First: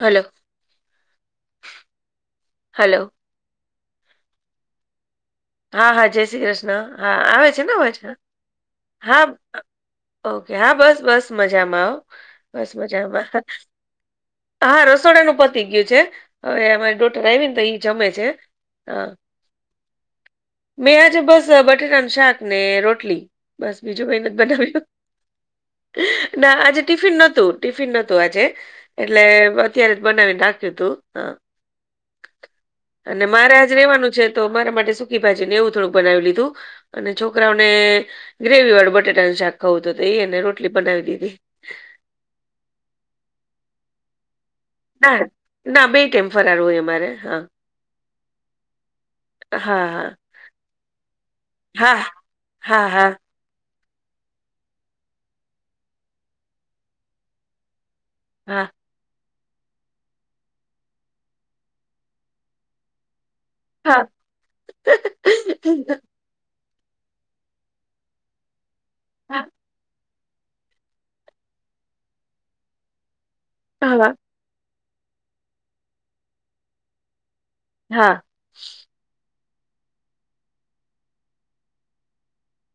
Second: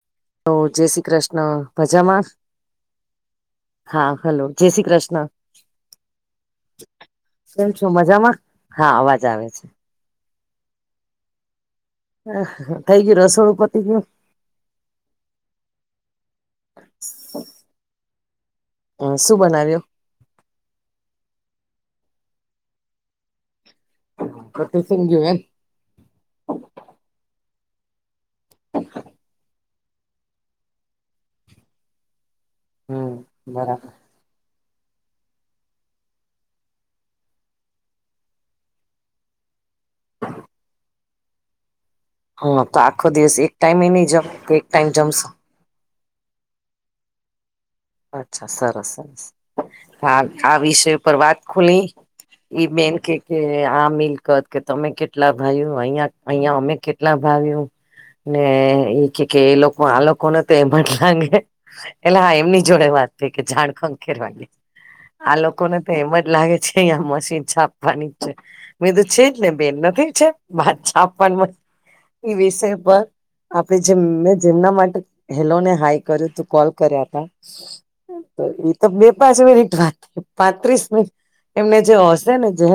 Hello hello જય શ્રી કૃષ્ણ મજામાં? Hello હા હલો જયશ્રીકૃષ્ણ. હા હા જયશ્રીકૃષ્ણ હા આવે છે કેમ ને છો અવાજ? મજામાં અવાજ હા. આવે છે ઓકે હા બસ બસ મજામાં હો. બસ થઈ ગયું મજામાં રસોડું પતિ ગયું? હા રસોડાનું પતી ગયું છે. હવે અમારી ડોટર આવીને તો એ જમે છે. હા. હમ શું બનાવ્યુ? મેં આજે બસ બટાટાનું શાક ને રોટલી બસ બીજી કઈ નથી બનાવ્યુ. ટિફિન ગયું એમ ના આજે ટિફિન નહોતું ટિફિન નહોતું આજે. એટલે અત્યારે જ બનાવીને રાખ્યું તું હા. હમ અને મારે આજ બરાબર રેવાનું છે તો મારા માટે સુકી ભાજી ને એવું થોડુંક બનાવી લીધું. અને છોકરાઓને ગ્રેવી વાળું બટેાટા નું શાક ખાવુ હતું તો એ અને રોટલી બનાવી દીધી. હા તો આખો દિવસ એક ટાઈમે એ નહી જ કે ટાઈમ ના જમશો ના બે ટાઈમ ફરાર હોય અમારે હા. અચ્છા સરસ સરસ. હા આ આ વિષય પર વાત ખુલી હા એ મેન હા કે કે આ મિલકત કે તમે કેટલા ભાઈઓ અહી અહિયાં અમે કેટલા ભાવિયું ને હા એ કે કે એ લોકો આ લોકો નો તો એમ લગે એટલે હા એમની જોડે વાત તે કે જાણ હા હા ખંખેરવા આ લોકોને તો એમ જ લાગે છે અહીંયા મશીન છાપવાની જ છે મેં તો છે જ ને બેન નાથી છે? વાત છે આપવા એ વિષય પર આપે હા જેમ હા ન જેમના માટે હેલો ને હાઈ કર્યો તું કોલ કર્યા તા. હા. તો એ તો બે પાંચ મિનિટ પાંત્રીસ મિનિટ વાત એમને જે હશે ને જે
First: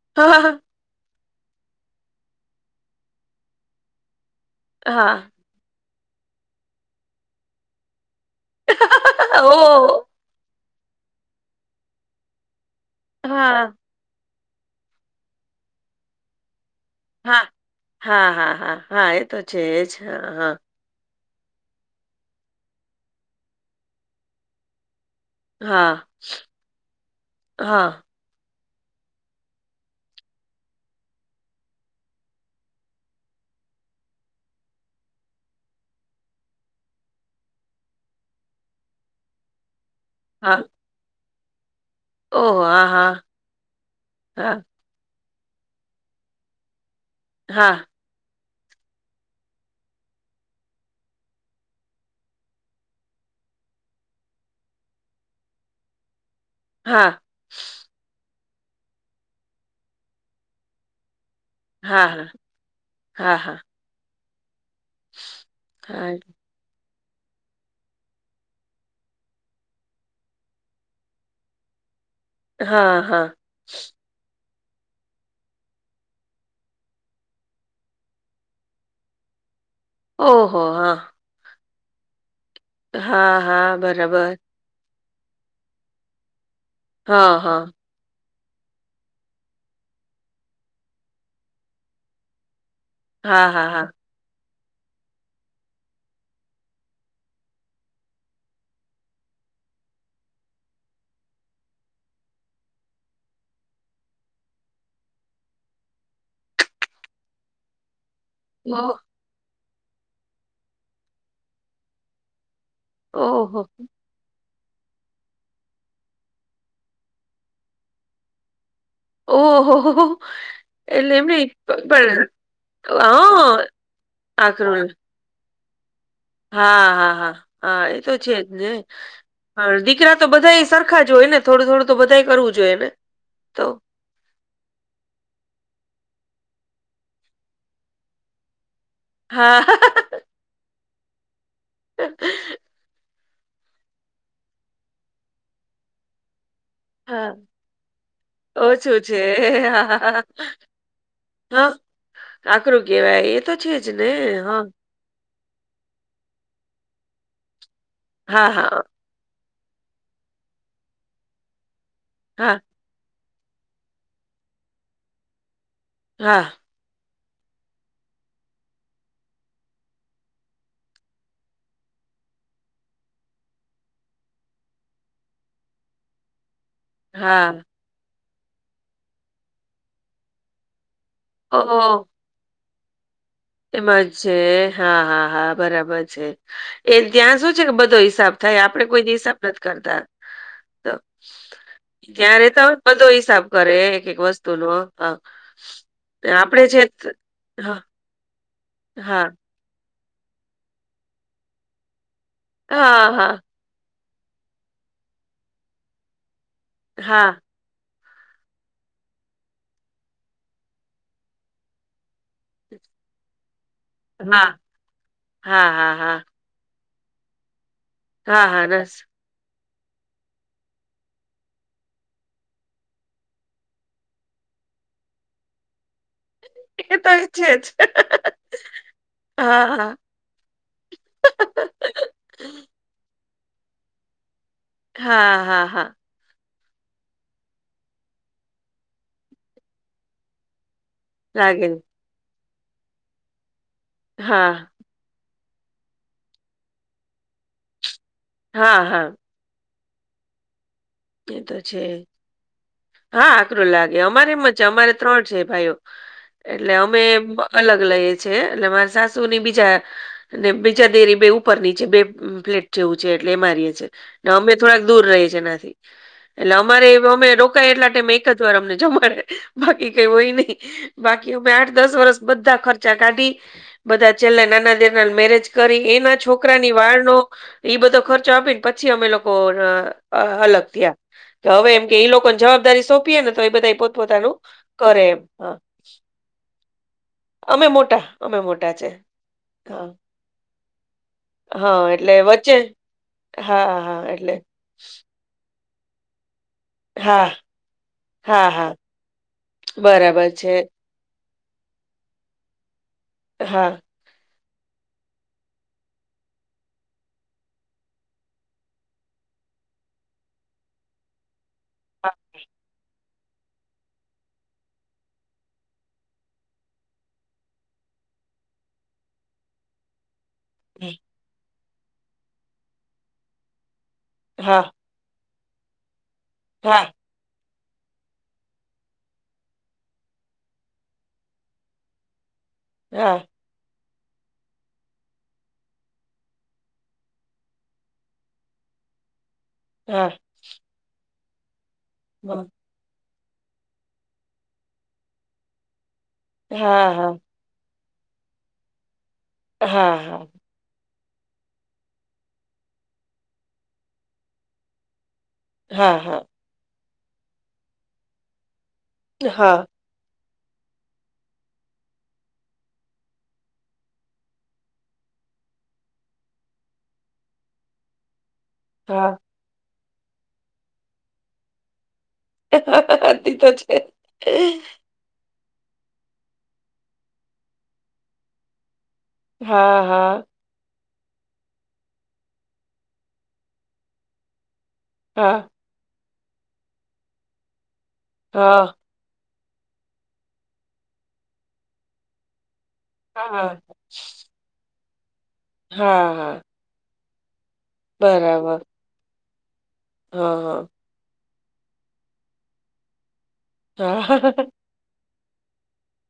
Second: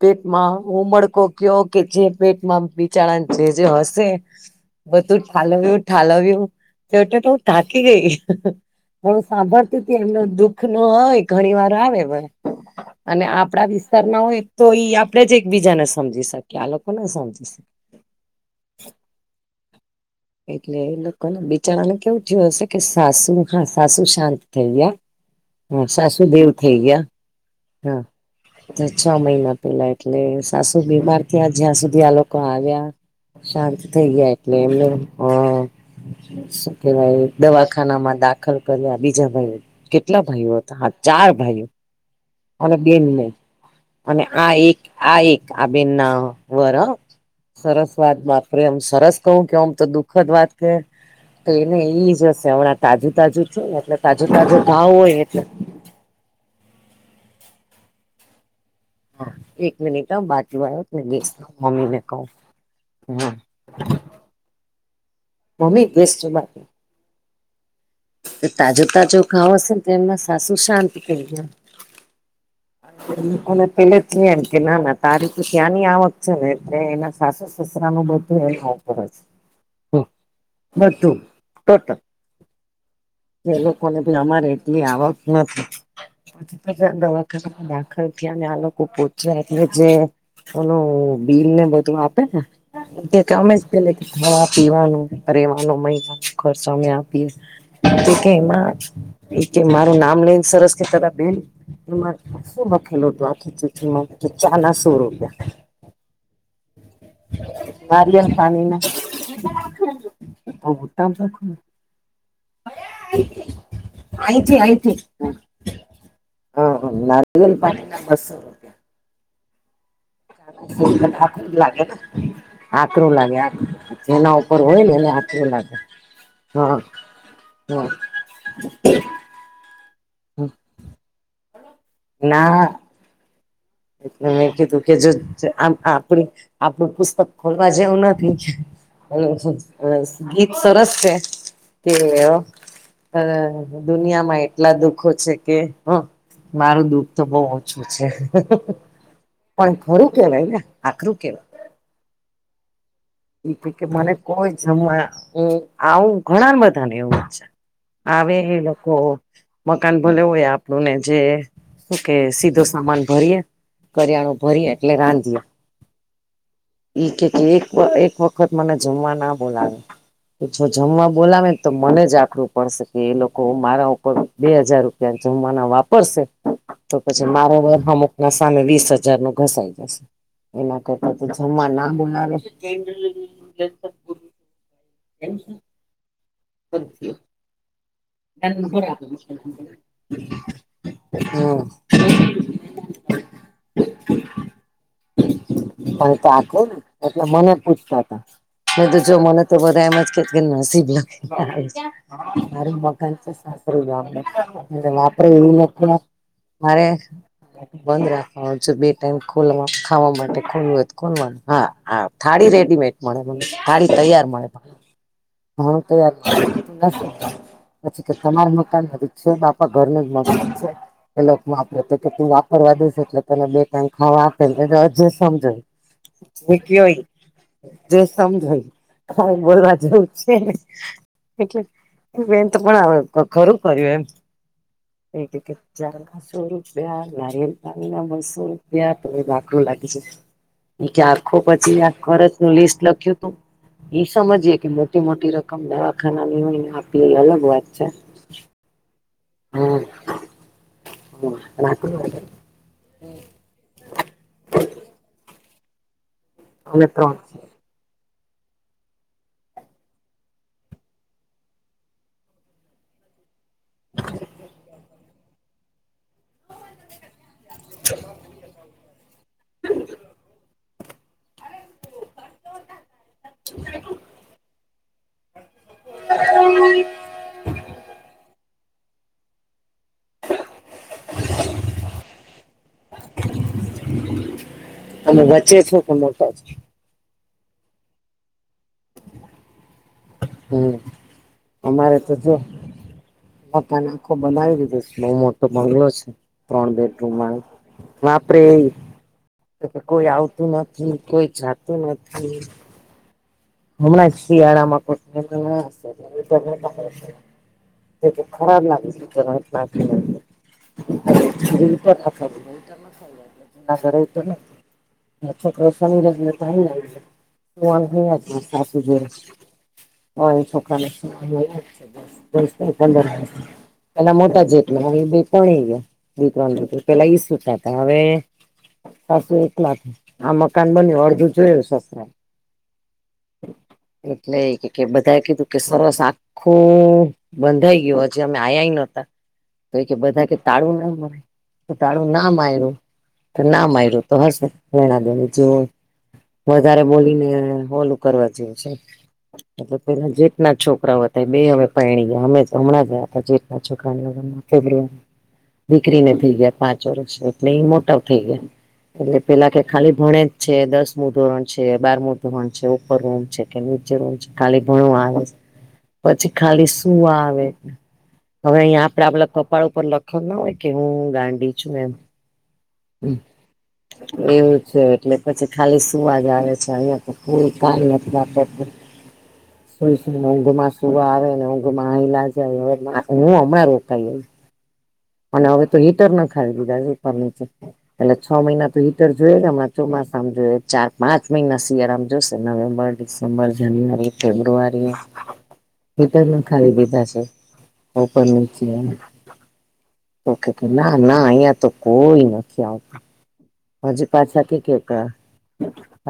પેટમાં ઉમળકો કયો કે જે પેટમાં બિચરાને જે જે હશે. હા બધું હા ઠાલવ્યું ઠાલવ્યું તેટે તો થાકી ગઈ. ઘણું સાંભળતું હતી ઓ એમનો દુઃખ નો હોય ઘણી વાર આવે અને હા હા આપડા વી તર ના હોય તો ઈ આપડે જ એક બીજાને સમજી શકીએ આ લોકોને સમજી શકે. હા હા હા હા, એ તો છે એજ હા હા. એટલે એ લોકોને બિચારાને કેવું થયું હશે કે સાસુ હા સાસુ શાંત થઈ ગયા. હા, સાસુ દેવ થેય ગયા હા. કે તે છ મહિના પેલા એટલે સાસુ બીમાર થયા જ્યાં સુધી આ લોકા આવ્યા શાંત થઇ ગયા એટલે એમને અહ શું કેટલાય દવાખાનામાં દાખલ કર્યા બીજા ભાઈ એ કે ટલા ભાઈઓ હતા હા ચાર ભાઈઓ ઓહ અને હા હા બેનને અને આ હા એક આ એક આ બેન ના વર હા હા સરસ વાત બાપરે એમ સરસ કહું કે આમ તો દુઃખદ વાત કે તો એને ઈજ હશે હમણાં તાજુ તાજુ છે ને એટલે તાજુ તાજુ ધાવ હોય એટલે હા. હા એક મિનિટ હા બાટલો આયો ને ગેસ નો. મમ્મી ને હા હા કહું હમ્મ. હા, હા. મમ્મી હા, ગેસ છે બાટલ ફે તાજો તાજો ખાવ હશે ને તો એમના સાસુ શાંત થઈ ગયા. હા, અને એન હા. અને પેલે કે એમ કે ના ના તારી તો ત્યાંની આવક છે ને એટલે એના સાસુ સસરા નું બધું એના ઉપરજ. [inaudible] હમ્મ, ઓહો! હા. બઘું ટોટલ. હા, તે એ હા, લોકોને બી બરાબર. અમારે એટલી આવક નથી પછી હા, હા. દવાખાનામાં દા ખર ગયા ને આ લોકો પૂચ્યા એટલે જે ઓનું બિલ ને બધું આપે ને તે હા, તમેજ હા, હા. પેહલે થી ખાવા પીવાનું રહેેવાનું મહિના ખર્ચો અમે આપીએ. એ કે એમાં એ કે મારું નામ લઈને સરસ કેતાતા બેન એમાં શું લખેલો હતું આખી ચિઠ્ઠી માં કે ચા ના સો રૂપિયા. નારિયેલ પાણીના ઓહ! [unintelligible] ઓહો. અહીં થી અહીં થી અહ નારિયલ પાણી ના બસો રૂપિયા ઓહો હો. [unintelligible] લાગે ના. આતરું લાગે આ હા, એના ઉપર હોય ને આકરું. એને આતરું લાગે. હા હા હા હા, એ તો છે જ ને પણ દીકરા તો બધા એ સરખા જ હોય ને. થોડું થોડું તો બધા કરવું જોઈએ ના ને ત. મેં કીધું કે જો આમ આપણી. આપડું પુસ્તક ખોલવા જેવું નથી હા, [unintelligible] ગીત સરસ છે કે અ દુનિયામાં એટલા દુઃખો છે કે હ. મારું દુઃખ તો હા. બો ઓછું છે. ઓછું છે. પણ હા, હા, ખરું હા. કેવાય ને આખરું કેવાય. હા, આકરું કેવાય. મને કોઈ જમવા હ આવું ઘણા બધાને એવું છે. આવે હા, એ હા. લોકો મકાન ભલે હોય આપણું ને જે. કે હા, સીધો સામાન ભરીએે કરિયાણો ભરીએ એટલે રાંધીએ. હા. કે એક એક વખત મને જમવાના બોલાવે. જો જમવા બોલાવે ને તો મને જ આખરું પડશે કે એ લોકો મારા ઉપર બે હજાર રૂપિયા જમાના વાપરશે. તો પછી મારો હા. વર અમુકના સામે વીસ હજારનો ઘસાઈ જશે એના જમવા ના ઓહ! બોલાવે [unintelligible] હા હા હા, બરાબર છે એ ત્યાં શું છે કે બધો હિસાબ નય આપડે કોઈ દિવસ નથી કરતા તો. હમ ત્યાં રેતા હોય બધો હિસાબ કરે એક એક વસ્તુનો. પણ તા આપડે કોને છે ત એટલે મને હા પૂછ તો જો હા મને તો બધા એમજ કે નસીબ લખીને [unintelligible] મારી મ હા હા માત્ર એ મારે હા [unintelligible] બંધ રાખવાનું છે બે ટાઈમ ખોલ ખાવા માટે ખોલું હોય ખોલવાનું હા હા થાળી રેડીમેડ. મળે થારી તૈયાર હા મળે હા ઘણું હા તૈયાર હા [unintelligible] પછી કે હા તમાર હા મકાન જ રસ છે બાપા ઘરનું જ મકાન છે. એ લોકોક આપડ તો કેટ વાપરવા દેસે એટલે તને બે કઈક ખાવા આપે જે સમજો. [inaudible] કય એ તો એ છે જ જે સમજય હા બોલવા હા. જવું. એટલે બેન તો પણ આવે ખરું કર્યું એમ. હા એી હા હા જય. સો રૂપિયા નારીયલ પાણીના બસો રૂપિયા ભાગું લાગી જ. એ કે આખો લાગે ને. પછી આ ખરચ નું લિસ્ટ લખ્યું તું એ સમજીયે કે હા મોટી મોટી રકમ દવાખાના ની હોય ને આપ એ અલગ વાત છે. હા હા. હમ. એ તો છે. હા આકરું લાગે અમારેમ જ છે અમારે ત્રણ છે ભાઈઓ એટલે અમે બ અલગ લઈ છે એટલે મારા સાસુ ની બીજા. અને બીજા દેરી બે ઉપર નીચે બે પ્લેટ. જેવું છે એટલે એ મારીએ છીએ ને અમે થોડાક દૂર રહીીએ એનાથી. એટલે અમારે અમે રોકાાય એટલા માટે એક જ વાર અમને જમાડે બાકી કઈ હોય નહી. બાકીં આઠ દસ વર્સ બધા ખર્ચા કાઢી. બધા છેલ્લા નાના દેરના મેરેજ કરી એના છોકરાની વાળનો. એઈ બધો ખર્ચો આપી ને પછી અમે લોકો અલગ. કે હવે એમ કે એ લોકોને જવાબદારી સોંપીએ ને તો એ બધા પોતપોતાનું. કરે એમ અનેમે હ વચ્ચે શું પણ મો. અમે મોટા અમે મોટા છે. હા હમ્મ હા અમારે તો એટલે જો વચ્ચે હા મકાન ને હા આખો એટલે બનાવી દીધો છે બહ મોટું. તો બંગલો છે ત્રણ હા બેડરૂમમાં હા હા પર કોઈ બરાબર આવતું છે નથી કોઈ જાતું નથી. હા. હમણાં જ શિયાળામાં [unintelligible] તે ખરાબ લાગસે [unintelligible] [unintelligible] હા ઘરે તોને [unintelligible] હ સાસુ જોડે હ એના છોકરા [unintelligible] પંદર પેલા મોટા હા જેટ હ બે પણ ગયા. હા પેલા ઈ સુતા હતા હવે. સાસું એક લાખ આ મકાન બન્યું અડધું જોયું સસરા. હા. એટલે એ કે બધા કીધું કે સરસ આ. આખુ બંધાઈ ગયો હજી અમે આ્યા નો હતા. તો એ કે હા બધા કે તાળું ના મારે તો તાળું ના હા મારે્યું. ના માર્યું તો હશે વેણા દેણી જો વધારે હા હા બોલીને ઓલું. કરવા જેવ છે એલે હા પેલા જેટના છોકરાઓ. બે હવે પરણી ગયા અમે હમણાં જયા હતા જે છોકરાઓર હા દીકરીને હા થઈ ગયા પાંચ વર્ષ એટલે એ મોટા થઈ ગયા એટલે પેલા કે હા ખાલી ભણે છે દસમું ધોરણ છે બારમું ધોરણ છે. રૂમ છે કે નીચે રૂમ છે ખાલી ભણવા આરુ પછી ખાલી સૂવા આવે. હવે અહીંયા હા આપડે આપડા કપળ ઉપર લખયો ના હોય કે હું ગાંડી છું એમ. હતી તો છે. એવું છે એટલે. પછી ખાલી સુવા જ આવે છે અહિયાં તો હુઈ કયા નથી વાપરતી હા હા [unintelligible] સુવા આવે ને ઊંઘ માલા જાય હવે હ અમા રોકાઈ અને હા હવે. તો હીટર ના ખાઈ દીધા ઉપર નીચે પેલા છ મહિના હા તો. ર જોઈએ કે હમણાં ચોમાસામાં જોઈએ ચાર પાંચ મહિના શિયાળ આમ જોશે નવેમ્બર. ડિસેમ્બર હા જાન્યુઆરી ફેબ્રુઆરી હા હિટર હા નખાવી દીધા છે. ઉપર બરાબર નીચે તો કે હા ના હા ના અહિયાં તો કોઈ નથી આવતું હા હજી પાછા કે કેતા.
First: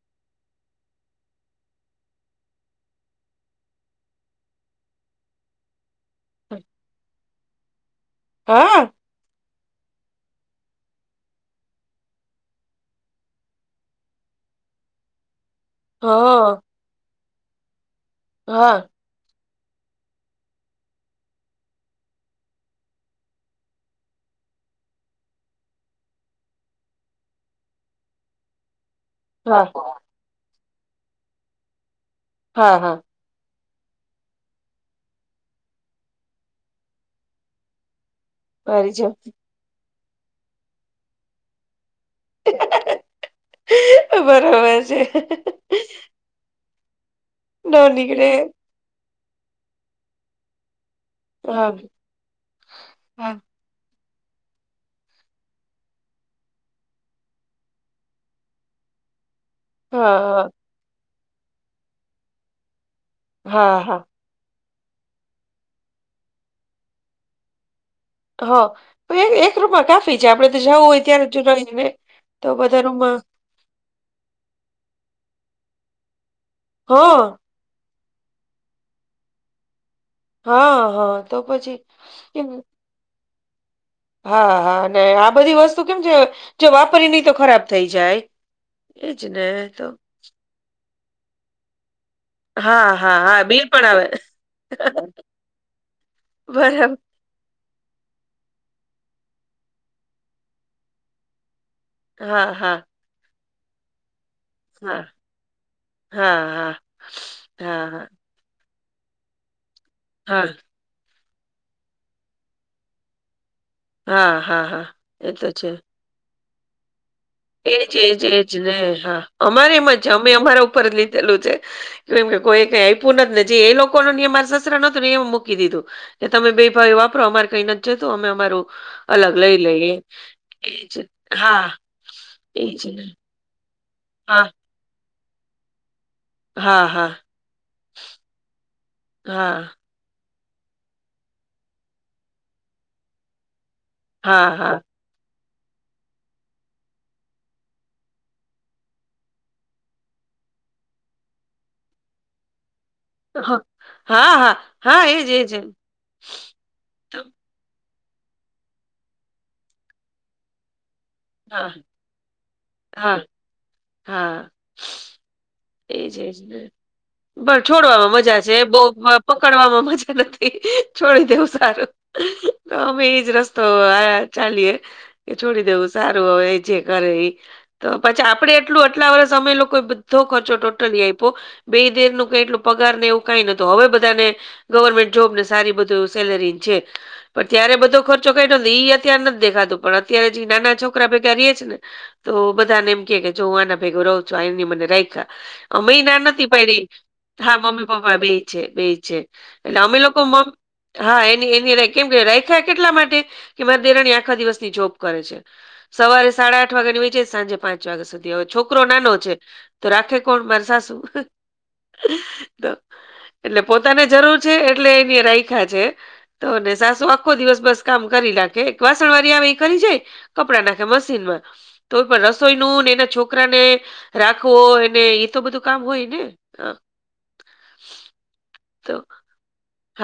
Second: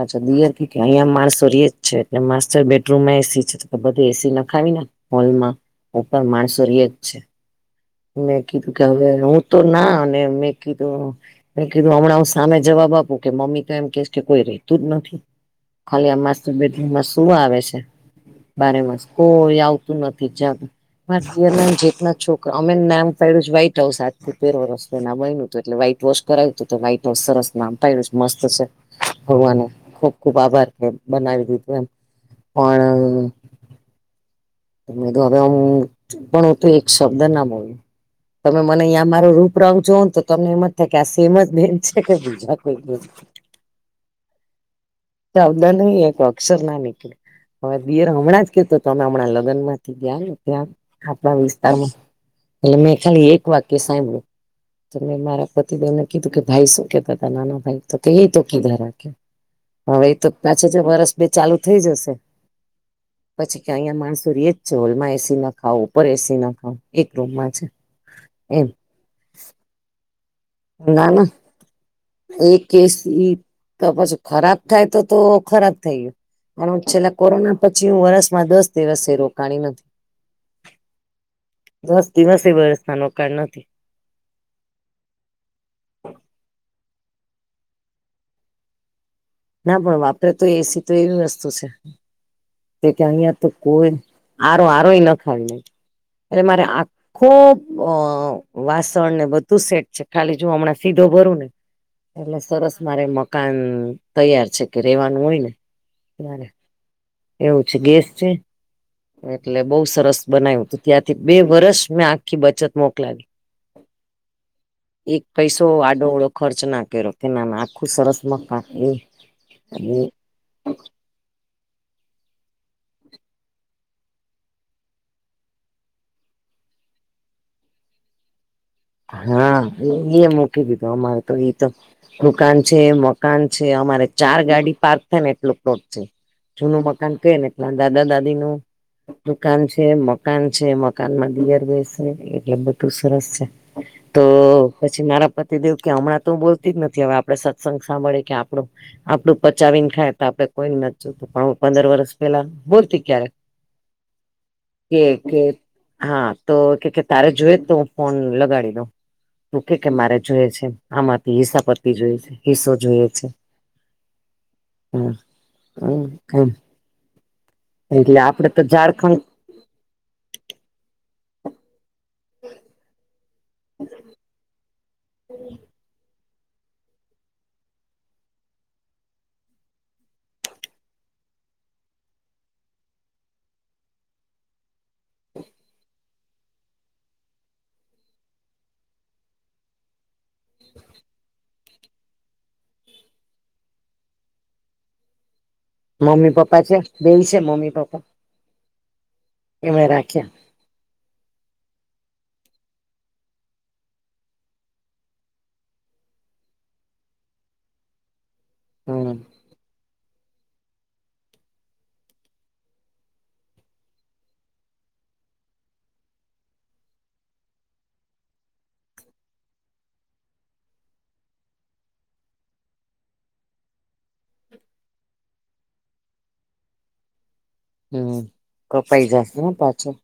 અચ્છા દિયર કેકે અહીંયા માણસો રએ જ છે એટલે માસ્ટર બેડરૂમમાં એસી છે તો બધા એસી નાખાવી ને. હોલમાં ઉપર માણસો ર જ છે મેં કીધું કે હા હવે હ. તો ના અને મેં કીધું મેં કીધું હમણાં સામે જવાબ આપું કે મમ્મી તો એમ કેશ કે કોઈ રેતું જ નથી ખાલી આ મસ્તર હા બે એમાં શું આવે છે હા બારેમાંસ કોઈ આવતું નથી જ મ જેટ ના છોકરા અમે નામ પડ્યું જ વ્હાઈટ હાઉસ હાજથીું તેર વર્ષ પ ના બું એટલે વ્હઇટ વ કરાય તું વાાઈટ હાઉસ સરસ નામ પયડું છે મસ્ત છે ભગવાને હા હા ખુબ ખુબ આભાર છે, બનાવી દીધું એમ હા, પણ હા મે તો હવે હું પણ તો એક શબ્દ ના બોલ્યો તમે મને મારી અહીંયા જેમ મારો રૂપ રંગ જો ને તો તમને એમ જ થાય કે આ સેમ બરોબર છે જ બેન [unintelligible] નહી એક અક્ષર ના નીકળે ન હવે દિર હમણાં નીકળે જ ક તમે હમણાં લગન માંથી ગયા ત્યા આપણા હા વિસ્તારમાં એટલે મેં ખાલી હા એક વાક્ય સાંભળ્યું તો મેં મારા પતિદેવને કીધું કે ભાઈ શું કેતા હતા નાના ભાઈ તો ક તો કીધાર હવે એ તો હા પાછા જ વરસ બે ચાલુ થઈ જશે પછી કે હા અહીંયા હા માણસ કરીયે છે હોલમાં એસી નખાવુ ઉપર એસી નખાવુ એક રૂમ માંજ. હા એક એક રૂમમાં કાફી છે આપડે તો જવું હોય ત્યારે જો ને એ કેસ તો પછી ખરાબ થાય તો તો ખરાબ થઈ ગયો. પણ હું હ છેલ્લા કોરોના પછી હું વરષમાં દસ દિવસ એ રોકાણી નથી. હા હા તો પછી દસ દિવસે કેમ વરસતા નોકાડ નથી. હા હા ને આ બધી વસ્તુ કેમ છે જો વાપરી નહી તો ખરાબ થઇ જાય એજ ને ના તો પણ વાપરે તો એસી તો એવી વસ્તુ છે. હા કે હા અહિયાં હા તો બિલ પણ કોઈ આવે આરો આરો ન ખાવી એટ મારે આ બરાબર ખુબ અ વાસણ ને બધું સેટ છે ખાલી જો હમણાં સીધો ભરું ને એટલે હા સરસ હા મારે મકાન તૈયાર છે કે હા રેવાનું હોય ને હા મારે હા એવું છે હા હા ગેસ છે, એટલે બઉ સરસ હા બનાવ્યું તું ત્યાંથી બે વરસ મેં આખી બચત મોકલાવી હા હા હા એક એ તો પૈસો છે આડો અવળો ખર્ચ ના કર્યો કે ના ના એજ આખું એજ સરસ એજ મકાન ને એ હા અમારેમાં એ છે અમે અમારા ઉપર લીધેલું છે. કેમ કોઈ કઈ આપ્યું નથી ને જે એ લોકોનું નિયમ મારે સસરા નો ને એ મૂકી દીધું એ તમે બે ભાઈ વાપરો અમારે કઈ નથી જતું અમે અમારું અલગ લઈ હા લઈએ એ મૂકી દીધું એજ અમારે તો ઇ હા તો દુકાન છે એજ ને મકાન છે અમારે ચાર હા ગાડી પાર્ક થાય ને એટલો પ્લોટ છે. જૂનું હા હા મકાન કે ને એટલા દાદા દાદી નું હા દુકાન છે મકાન છે મકાન માં દિયર બેસે એટલે બધું સરસ છે. હા તો હા પછી મારા પતિ દેવ કે હમણાં તો બોલતી જ નથી હવે આપડે સત્સંગ સાંભળે કે આપડું આપડું પચાવીને ખાય તો આપડે કોઈને ન‌ઇ જોતુ પણ પંદર વરસ પેલા બોલતી ક્યારેક હા હા હા કે હા કે એજ‌એજ જ હા તો કેકે તારે જોએ તો હું ફોન લગાડી તું કે કે મારે જોય છે, આમાં હા હિસાપતિ જોય છે, હિસ્સો જોઈએ હા છે. હા હમ એજ હમ એજ છોડવામાં એટલે મજા આપડે છે, તો બ ઝારખંડ કડવામાં મજા નથી છોડી દેવું સારું અમે ઇજ રસ્તો આ ચાલીએ કે છોડી દેવું સારું તો હવે જે કરે ઇ તો પછી આપડે એટલું આટલા વર્ષ અમે લોકો બોધો ટોટલી આયપો બે દેર નુ કઈ એટલું પગારને એવું કઈ નહોતો હવે બધાને ગવરર્મેન્ટ જોબ ને સારી બધું. સેલેરી છે પણ ત્યારે બધો ખર્ચો કાઢ્યો ઈ અત્યારે નથી દેખાતું પણ અત્યારે જે નાના છોકરા ભેગા ર‌ઇ છિ ને. તો બધાને એમ કે કે જો હું એના ભેગો રહું છું આની મને રાઈખાયા મે ના મમ્મી નથી પપ્પા છે પાયડી. બેય છે હા મમ્મી પપ્પા બેઇ છે બેઈ છે એટલે એમણે અમે લોકો રાખ્યા મ. હા એની એની કેમ કે રાખાયા કેટલા માટે કે મારી દેરાણી આખા દિવસની જોબ કરે છે. સવારે સાડા આઠ વાગ્યા ની વચચે સાંજે પાંચ વાગ્યા સુધી હવે છોકરો નાનો હમ છે તો રાખે. કોણ માર સાસુ. એટલે પોતાને જરૂર છે એટલે એને રાયખયા છે. તોને સાસુ આખો દિવસ બસ કામ કરી રાખે એક વાસણ વાળી આવે એ કરી જાય. કપડા નાખે મશીનમાં તો પણ રસોઈનું એના છોકરાને રાખવો ને એ તો બધું કામ હોય ને. હ હમ તો કપાઈ જશે હો પાછો. હા